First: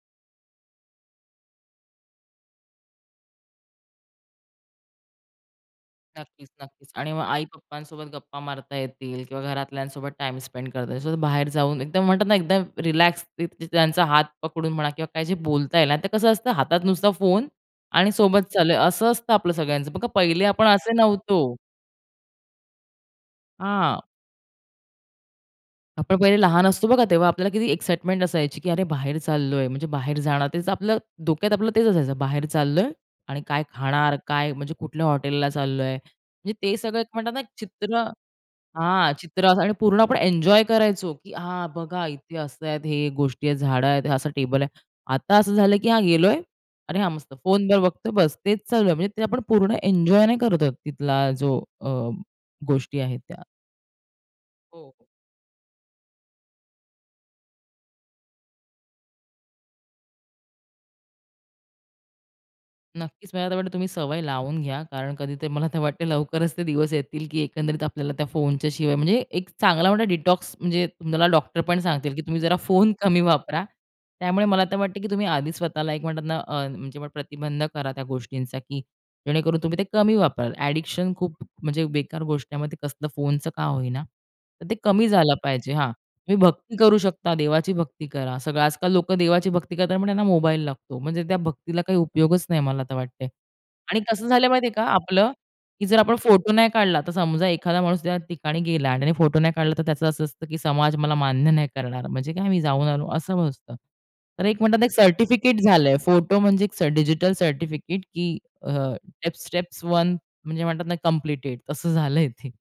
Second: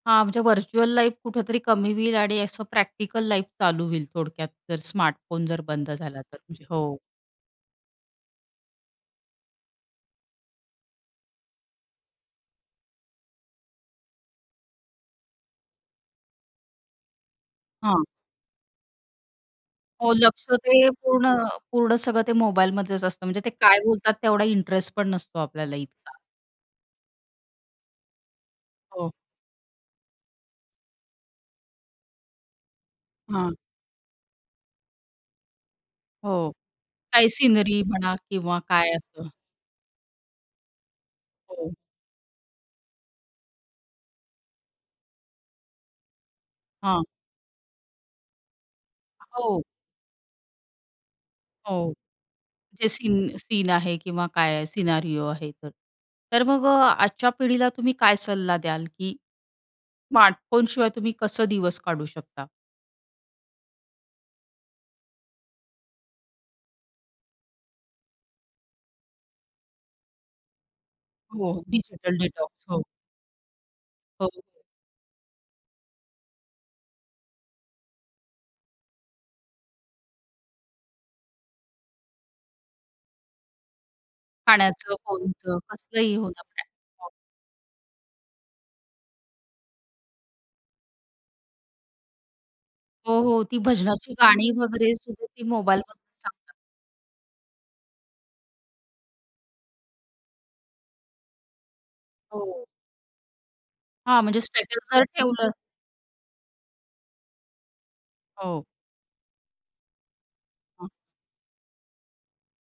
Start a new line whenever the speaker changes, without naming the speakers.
हां, म्हणजे virtual life कुठेतरी कमी होईल आणि असं प्रॅक्टिकल लाईफ चालू होईल थोडक्यात. जर स्मार्टफोन जर बंद झाला तर.
नक्कीच,
म्हणजे
नक्कीच
हो.
आणि मग आई-पप्पांसोबत गप्पा मारता येतील किंवा घरातल्यांसोबत टाईम स्पेंड करता येईल. सो बाहेर जाऊन एकदम म्हणतात ना, एकदम रिलॅक्स ती त्यांचा हात पकडून म्हणा किंवा काही जे बोलता येईल आणि आता कसं असतं हातात नुसता फोन
हां.
आणि सोबत चालू असं असतं आपलं सगळ्यांचं. बघा,
हो,
पहिले
लक्ष
आपण
ते
असे
पूर्ण
नव्हतो.
पूर्ण सगळं ते मोबाईलमधेच असतं. म्हणजे ते काय
हां.
बोलतात तेवढा इंटरेस्ट पण नसतो आपल्याला इतका.
आपण पहिले लहान असतो बघा, तेव्हा आपल्याला किती एक्साईटमेंट असायची की "अरे!
हो.
बाहेर चाललोय, म्हणजे बाहेर जाणार." तेच आपलं डोक्यात, आपलं तेच असायचं. बाहेर चाललोय आणि
हां.
काय खाणार, काय म्हणजे कुठल्या हॉटेलला चाललोय,
हो,
म्हणजे ते सगळे
काही
म्हणतात ना, एक
सीनरी
चित्र
म्हणा किंवा काय
हां,
असं.
चित्र असं आणि पूर्ण आपण एन्जॉय करायचो, की हां,
हो.
बघा इथे असं आहे, हे गोष्टी आहेत, झाडं आहेत, असं टेबल आहे. आता असं झालं की हां, गेलोय. "अरे,
हां.
हां मस्त." फोनवर बघतोय, बस. तेच चालू आहे म्हणजे. ते आपण
हो.
पूर्ण एन्जॉय नाही करत आहोत तिथला जो अ,
हो, जे
गोष्टी आहेत
सीन
त्या.
सीन आहे किंवा काय
हो.
सिनारिओ आहे तर तर मग अ, आजच्या पिढीला तुम्ही काय सल्ला द्याल, की स्मार्टफोनशिवाय तुम्ही कसं दिवस काढू शकता?
नक्कीच, मला तर वाटतं तुम्ही सवय लावून घ्या कारण कधीतरी मला तर वाटतं लवकरच ते दिवस येतील, की एकंदरीत आपल्याला त्या फोनच्याशिवाय म्हणजे एक चांगला मोठा डिटॉक्स म्हणजे तुम्हाला
हो,
डॉक्टर पण सांगतील,
डिजिटल
की तुम्ही जरा
डिटॉक्स हो.
फोन कमी वापरा.
हो,
त्यामुळे
हो.
मला तर वाटतं की तुम्ही आधीच स्वतःला एक म्हणतात ना, अ, म्हणजे प्रतिबंध करा त्या गोष्टींचा, की जेणेकरून तुम्ही ते कमी वापराल. अ‍ॅडिक्शन खूप म्हणजे बेकार गोष्ट आहे. मग ते कसलं फोनचं का होईना, तर ते
पाण्याचं,
कमी झालं
फोनचं,
पाहिजे हां,
कसलंही हो
तुम्ही
ना
भक्ती करू
प्लॅटफॉर्म.
शकता. देवाची भक्ती करा. सगळं आजकाल लोकं देवाची भक्ती करतात, पण त्यांना मोबाईल लागतो. म्हणजे त्या भक्तीला काही उपयोगच नाही मला तर
हो,
वाटतंय
हो. ती
आणि
भजनाची
कसं झालं
गाणी
माहिती आहे का
वगैरेसुद्धा
आपलं,
ती मोबाईल
की जर आपण
वरूनच
फोटो
सांगतात.
नाही काढला, तर समजा एखादा माणूस त्या ठिकाणी गेला आणि त्याने फोटो नाही काढला, तर त्याचं असं असतं की समाज मला मान्य नाही करणार, म्हणजे काय मी
हो.
जाऊन आलो असं असतं.
हां, म्हणजे
तर एक
स्टेटस
म्हणतात ना, एक
जर ठेवलं
सर्टिफिकेट झालंय. फोटो म्हणजे एक स डिजिटल सर्टिफिकेट की
हो.
अ, टेप्स स्टेप्स 1 म्हणजे म्हणतात
हां.
ना, कंप्लीटेड तसं झालंय ते.